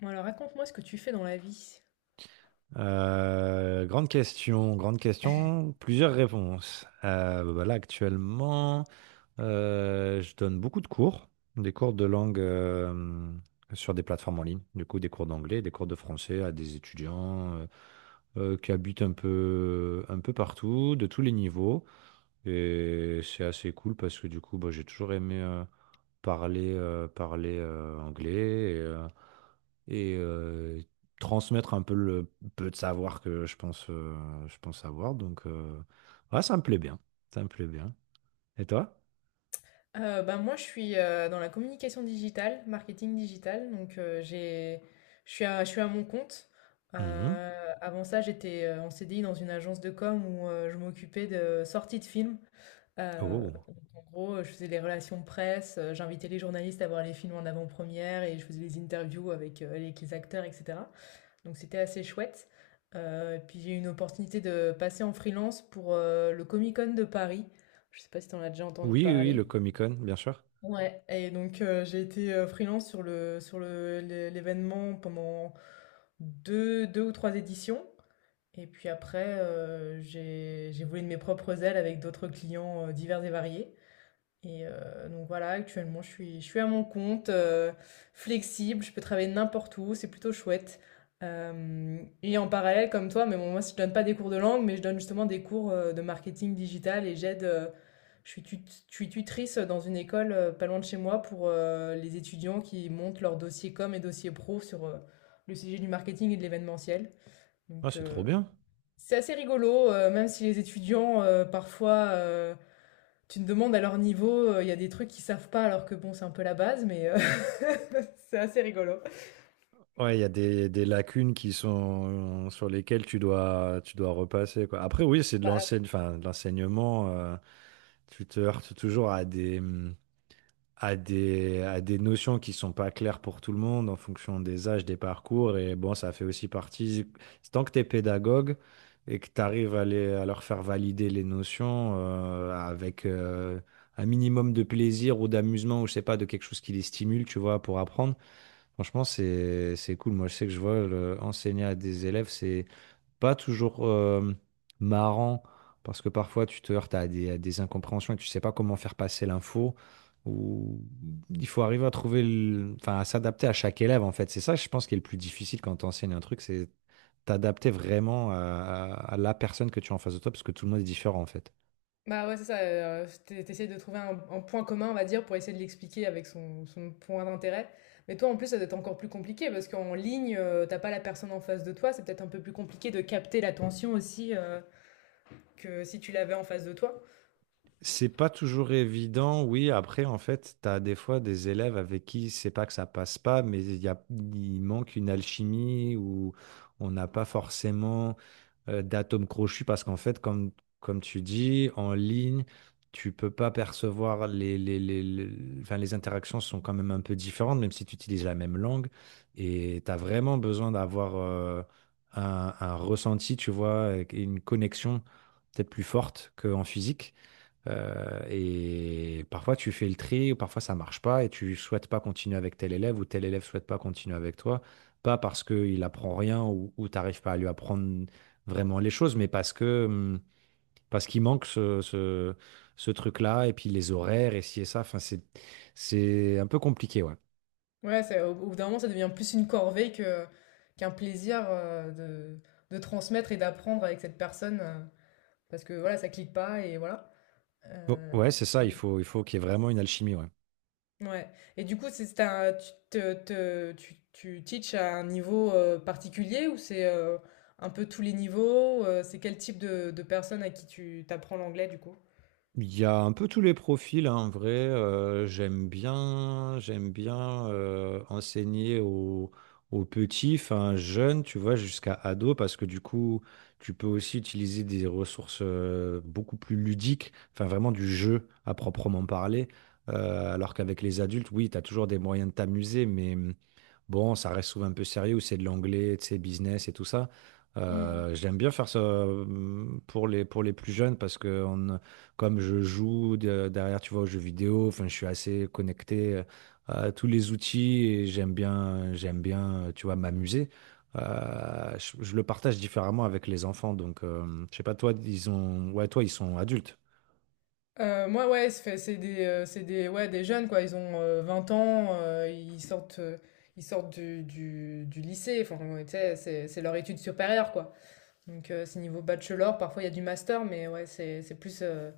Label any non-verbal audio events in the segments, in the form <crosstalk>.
Bon, alors raconte-moi ce que tu fais dans la vie. Grande question, grande question, plusieurs réponses. Bah là, actuellement, je donne beaucoup de cours, des cours de langue sur des plateformes en ligne, du coup, des cours d'anglais, des cours de français à des étudiants qui habitent un peu partout, de tous les niveaux. Et c'est assez cool parce que du coup, bah, j'ai toujours aimé parler anglais et transmettre un peu le peu de savoir que je pense avoir. Donc, ouais, ça me plaît bien. Ça me plaît bien. Et toi? Moi, je suis dans la communication digitale, marketing digital. Donc, j'ai, je suis à mon compte. Mhm. Euh, Avant ça, j'étais en CDI dans une agence de com où je m'occupais de sorties de films. Oh. Donc, en gros, je faisais les relations presse, j'invitais les journalistes à voir les films en avant-première et je faisais les interviews avec, avec les acteurs, etc. Donc c'était assez chouette. Et puis j'ai eu une opportunité de passer en freelance pour, le Comic-Con de Paris. Je sais pas si tu en as déjà entendu Oui, oui, oui, parler? le Mmh. Comic-Con, bien sûr. Ouais, et donc j'ai été, freelance sur le l'é l'événement pendant deux ou 3 éditions, et puis après, j'ai volé de mes propres ailes avec d'autres clients, divers et variés. Et donc voilà, actuellement, je suis à mon compte, flexible, je peux travailler n'importe où, c'est plutôt chouette. Hem Et en parallèle, comme toi, mais bon, moi, si je donne pas des cours de langue, mais je donne justement des cours, de marketing digital, et j'aide, je suis tut je suis tutrice dans une école, pas loin de chez moi pour, les étudiants qui montent leur dossier com et dossier pro sur, le sujet du marketing et de l'événementiel. Ah, Donc c'est trop bien. c'est assez rigolo, même si les étudiants, parfois, tu te demandes à leur niveau, il y a des trucs qu'ils savent pas alors que bon, c'est un peu la base, mais <laughs> c'est assez rigolo. Ouais, il y a des lacunes qui sont sur lesquelles tu dois repasser, quoi. Après, oui, c'est Bah, enfin, de l'enseignement. Tu te heurtes toujours à des, mmh, à des notions qui sont pas claires pour tout le monde en fonction des âges, des parcours. Et bon, ça fait aussi partie, tant que tu es pédagogue et que tu arrives à leur faire valider les notions avec un minimum de plaisir ou d'amusement ou je sais pas, de quelque chose qui les stimule, tu vois, pour apprendre. Franchement, c'est cool. Moi, je sais que je vois enseigner à des élèves, c'est pas toujours marrant, parce que parfois tu te heurtes à des incompréhensions et tu sais pas comment faire passer l'info, ou il faut arriver à trouver, enfin, à s'adapter à chaque élève, en fait. C'est ça, je pense, qui est le plus difficile quand tu enseignes un truc, c'est t'adapter vraiment à la personne que tu as en face de toi, parce que tout le monde est différent, en fait. bah ouais, c'est ça, t'essayes de trouver un point commun, on va dire, pour essayer de l'expliquer avec son, son point d'intérêt. Mais toi, en plus, ça doit être encore plus compliqué parce qu'en ligne, t'as pas la personne en face de toi, c'est peut-être un peu plus compliqué de capter l'attention aussi que si tu l'avais en face de toi. C'est pas toujours évident, oui. Après, en fait, tu as des fois des élèves avec qui c'est pas que ça passe pas, mais il manque une alchimie où on n'a pas forcément d'atomes crochus parce qu'en fait, comme tu dis, en ligne, tu peux pas percevoir enfin, les interactions sont quand même un peu différentes, même si tu utilises la même langue. Et tu as vraiment besoin d'avoir un ressenti, tu vois, et une connexion peut-être plus forte qu'en physique. Et parfois tu fais le tri, ou parfois ça marche pas, et tu souhaites pas continuer avec tel élève, ou tel élève souhaite pas continuer avec toi, pas parce qu'il apprend rien ou t'arrives pas à lui apprendre vraiment les choses, mais parce qu'il manque ce truc-là, et puis les horaires, et ci et ça, enfin c'est un peu compliqué, ouais. Ouais, au bout d'un moment, ça devient plus une corvée que, qu'un plaisir de transmettre et d'apprendre avec cette personne. Parce que voilà, ça clique pas, et voilà. Heu, Bon, ouais, c'est ça, il faut qu'il y ait vraiment une alchimie, ouais. ouais, et du coup, c'est un tu te te tu tu teaches à un niveau, particulier, ou c'est, un peu tous les niveaux? C'est quel type de personnes à qui tu t'apprends l'anglais, du coup? Il y a un peu tous les profils, hein, en vrai. J'aime bien, j'aime bien enseigner aux petits, enfin jeunes, tu vois, jusqu'à ados, parce que du coup, tu peux aussi utiliser des ressources beaucoup plus ludiques, enfin vraiment du jeu à proprement parler. Alors qu'avec les adultes, oui, tu as toujours des moyens de t'amuser, mais bon, ça reste souvent un peu sérieux, c'est de l'anglais, tu sais, business et tout ça. Mmh mh. J'aime bien faire ça pour les plus jeunes parce que comme je joue derrière, tu vois, aux jeux vidéo, enfin, je suis assez connecté à tous les outils et j'aime bien, tu vois, m'amuser. Je le partage différemment avec les enfants, donc je sais pas, toi, ouais, toi, ils sont adultes. Moi, ouais, c'est des ouais, des jeunes, quoi. Ils ont, 20 ans, ils sortent du lycée. Enfin, tu sais, c'est leur étude supérieure, quoi. Donc c'est niveau bachelor, parfois il y a du master, mais ouais, c'est plus...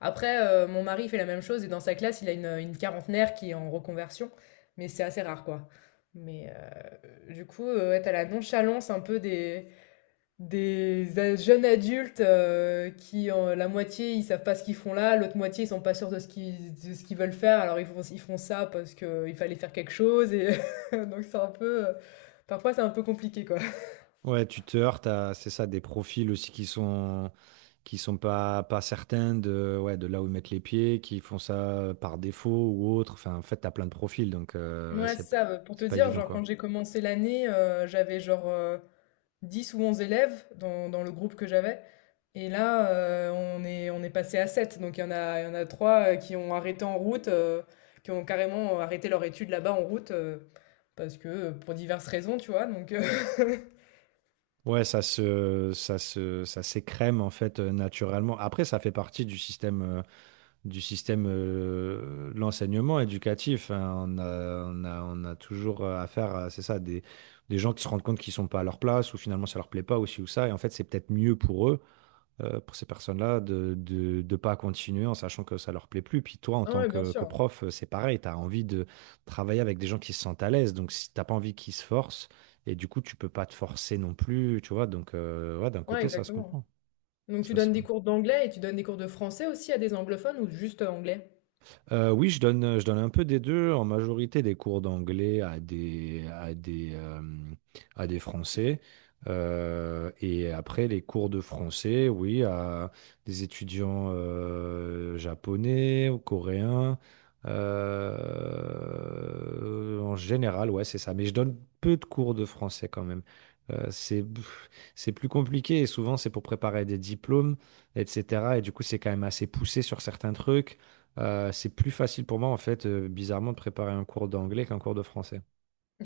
Après, mon mari fait la même chose et dans sa classe, il a une quarantenaire qui est en reconversion, mais c'est assez rare, quoi. Mais du coup, ouais, t'as la nonchalance un peu des, jeunes adultes euh, la moitié, ils savent pas ce qu'ils font là, l'autre moitié, ils sont pas sûrs de ce qu'ils veulent faire, alors ils font ça parce que il fallait faire quelque chose, et <laughs> donc c'est un peu... Parfois, c'est un peu compliqué, quoi. Ouais, tu te heurtes à, c'est ça, des profils aussi qui sont pas certains de, ouais, de là où ils mettent les pieds, qui font ça par défaut ou autre. Enfin, en fait, t'as plein de profils, donc ouais, Ouais, c'est, c'est ça, pour te c'est pas dire, évident, genre, quand quoi. j'ai commencé l'année, j'avais genre, 10 ou 11 élèves dans le groupe que j'avais, et là, on est passé à 7. Donc il y en a 3 qui ont arrêté en route, qui ont carrément arrêté leurs études là-bas en route, parce que, pour diverses raisons, tu vois? Donc Ouais, ça s'écrème en fait naturellement. Après, ça fait partie du système de l'enseignement éducatif. Hein. On a toujours affaire à, c'est ça, des gens qui se rendent compte qu'ils sont pas à leur place ou finalement ça leur plaît pas ou ci ou ça. Et en fait, c'est peut-être mieux pour eux pour ces personnes-là de pas continuer en sachant que ça leur plaît plus. Puis toi, en <laughs> ah tant ouais, bien que sûr. prof, c'est pareil, tu as envie de travailler avec des gens qui se sentent à l'aise. Donc, si t'as pas envie qu'ils se forcent, et du coup, tu peux pas te forcer non plus, tu vois. Donc, ouais, d'un Ouais, côté, ça se exactement. comprend. Donc tu Ça se... donnes des cours d'anglais et tu donnes des cours de français aussi à des anglophones ou juste anglais? Oui, je donne un peu des 2. En majorité des cours d'anglais à des Français, et après les cours de français, oui, à des étudiants, japonais ou coréens, en général, ouais, c'est ça. Mais je donne peu de cours de français quand même. Heu, c'est pff, c'est plus compliqué et souvent c'est pour préparer des diplômes et cetera et du coup, c'est quand même assez poussé sur certains trucs. C'est plus facile pour moi, en fait, bizarrement, de préparer un cours d'anglais qu'un cours de français.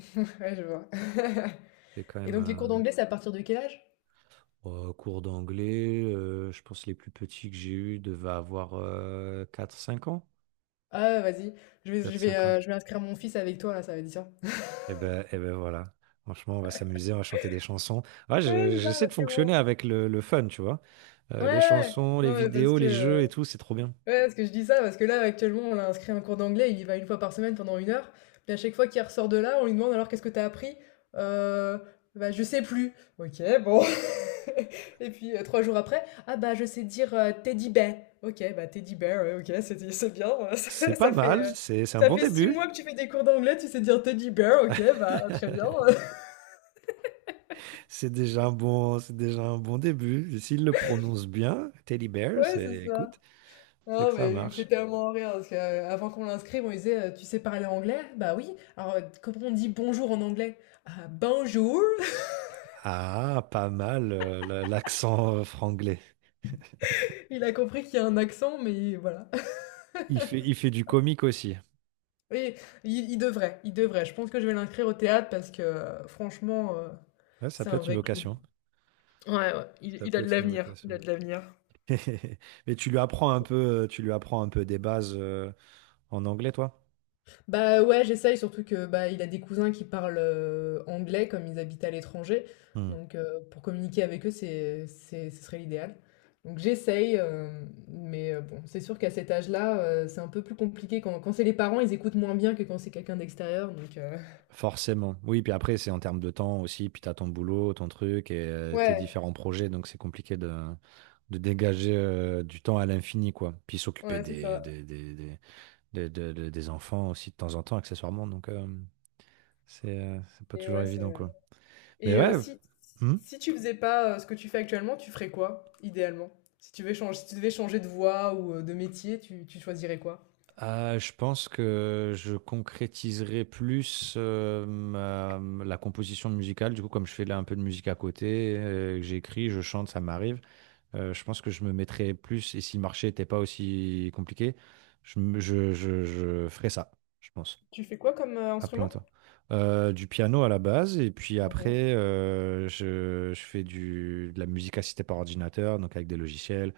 <laughs> Ouais, je vois. <laughs> C'est quand Et donc les cours même d'anglais, c'est à partir de quel âge? un cours d'anglais. Je pense que les plus petits que j'ai eus devaient avoir 4-5 ans. Ah, ouais, vas-y, Quatre, cinq ans. Je vais inscrire mon fils avec toi là, ça va être bien. <laughs> Et ben voilà. Franchement, on va s'amuser, on va chanter des chansons. Ouais, Ouais, c'est ça, j'essaie de parce que fonctionner bon, avec le fun, tu vois. ouais, Les ouais, chansons, les non, mais parce vidéos, que, les jeux et tout, c'est trop bien. ouais, parce que je dis ça, parce que là, actuellement, on l'a inscrit à un cours d'anglais, il y va une fois par semaine pendant une heure, puis à chaque fois qu'il ressort de là, on lui demande: «Alors qu'est-ce que t'as appris?» «Heu, Bah, je sais plus». «OK, bon». <laughs> Et puis, 3 jours après: «Ah bah, je sais dire, teddy bear». «OK, bah, teddy bear, ouais, OK, c'est bien, <laughs> C'est ça pas mal, c'est un ça bon fait 6 début. mois que tu fais des cours d'anglais, tu sais dire teddy bear, OK, bah, très bien». <laughs> <laughs> C'est déjà un bon, c'est déjà un bon début. S'il le prononce bien, Teddy Bear, Ouais, c'est, c'est ça. écoute, c'est Non, que ça mais il me fait marche. tellement rire parce qu'avant qu'on l'inscrive, on lui disait tu sais parler anglais? Bah oui. Alors, comment on dit bonjour en anglais? Ah, bonjour! <laughs> Ah, pas mal, l'accent franglais. Il a compris qu'il y a un accent, mais voilà. Il fait du comique aussi. Oui, il devrait, il devrait. Je pense que je vais l'inscrire au théâtre parce que franchement, Ouais, ça c'est peut un être une vrai clou. vocation. Ouais, ouais, Ça il a peut de être une l'avenir. Il vocation. a de l'avenir. <laughs> Mais tu lui apprends un peu, tu lui apprends un peu des bases, en anglais, toi? Bah ouais, j'essaye, surtout que bah, il a des cousins qui parlent anglais comme ils habitent à l'étranger. Hmm. Donc pour communiquer avec eux, ce serait l'idéal. Donc j'essaye, mais bon, c'est sûr qu'à cet âge-là, c'est un peu plus compliqué. Quand c'est les parents, ils écoutent moins bien que quand c'est quelqu'un d'extérieur. Donc Forcément. Oui, puis après, c'est en termes de temps aussi, puis t'as ton boulot, ton truc et tes ouais, différents projets, donc c'est compliqué de dégager du temps à l'infini, quoi. Puis s'occuper ouais, c'est des, ça. des, des, des, des- de- de- des enfants aussi de temps en temps, accessoirement, donc c'est pas Et toujours ouais, évident, c'est... quoi. Mais Et ouais, hmm. si tu faisais pas ce que tu fais actuellement, tu ferais quoi, idéalement? Si tu devais changer, si tu devais changer de voie ou de métier, tu choisirais quoi? Je pense que je concrétiserai plus la composition musicale, du coup, comme je fais là un peu de musique à côté, que j'écris, je chante, ça m'arrive. Je pense que je me mettrais plus, et si le marché n'était pas aussi compliqué, je ferais ça, je pense, Tu fais quoi comme à plein instrument? temps. Du piano à la base, et puis après, je fais de la musique assistée par ordinateur, donc avec des logiciels,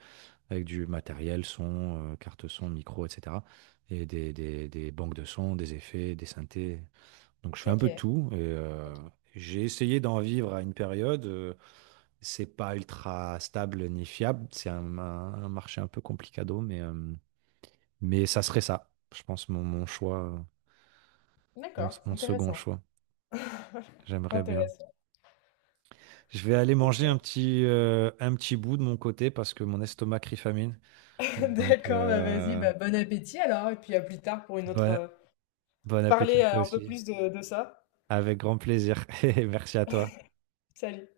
avec du matériel, son, carte son, micro, etc. Et des banques de sons, des effets, des synthés. Donc je fais un OK. peu de tout, et OK. j'ai essayé d'en vivre à une période. C'est pas ultra stable ni fiable. C'est un marché un peu complicado, mais ça serait ça, je pense, mon choix, mon, D'accord, mon second choix. J'aimerais bien. intéressant. Je vais aller manger un OK. petit, euh, un petit bout de mon côté parce que mon estomac crie famine. <laughs> Donc, D'accord, bah, vas-y, bah, bon appétit alors, et puis à plus tard pour une autre, bon, bon appétit parler, à toi un peu aussi. plus de ça. Avec grand plaisir. <laughs> Merci à toi. Salut.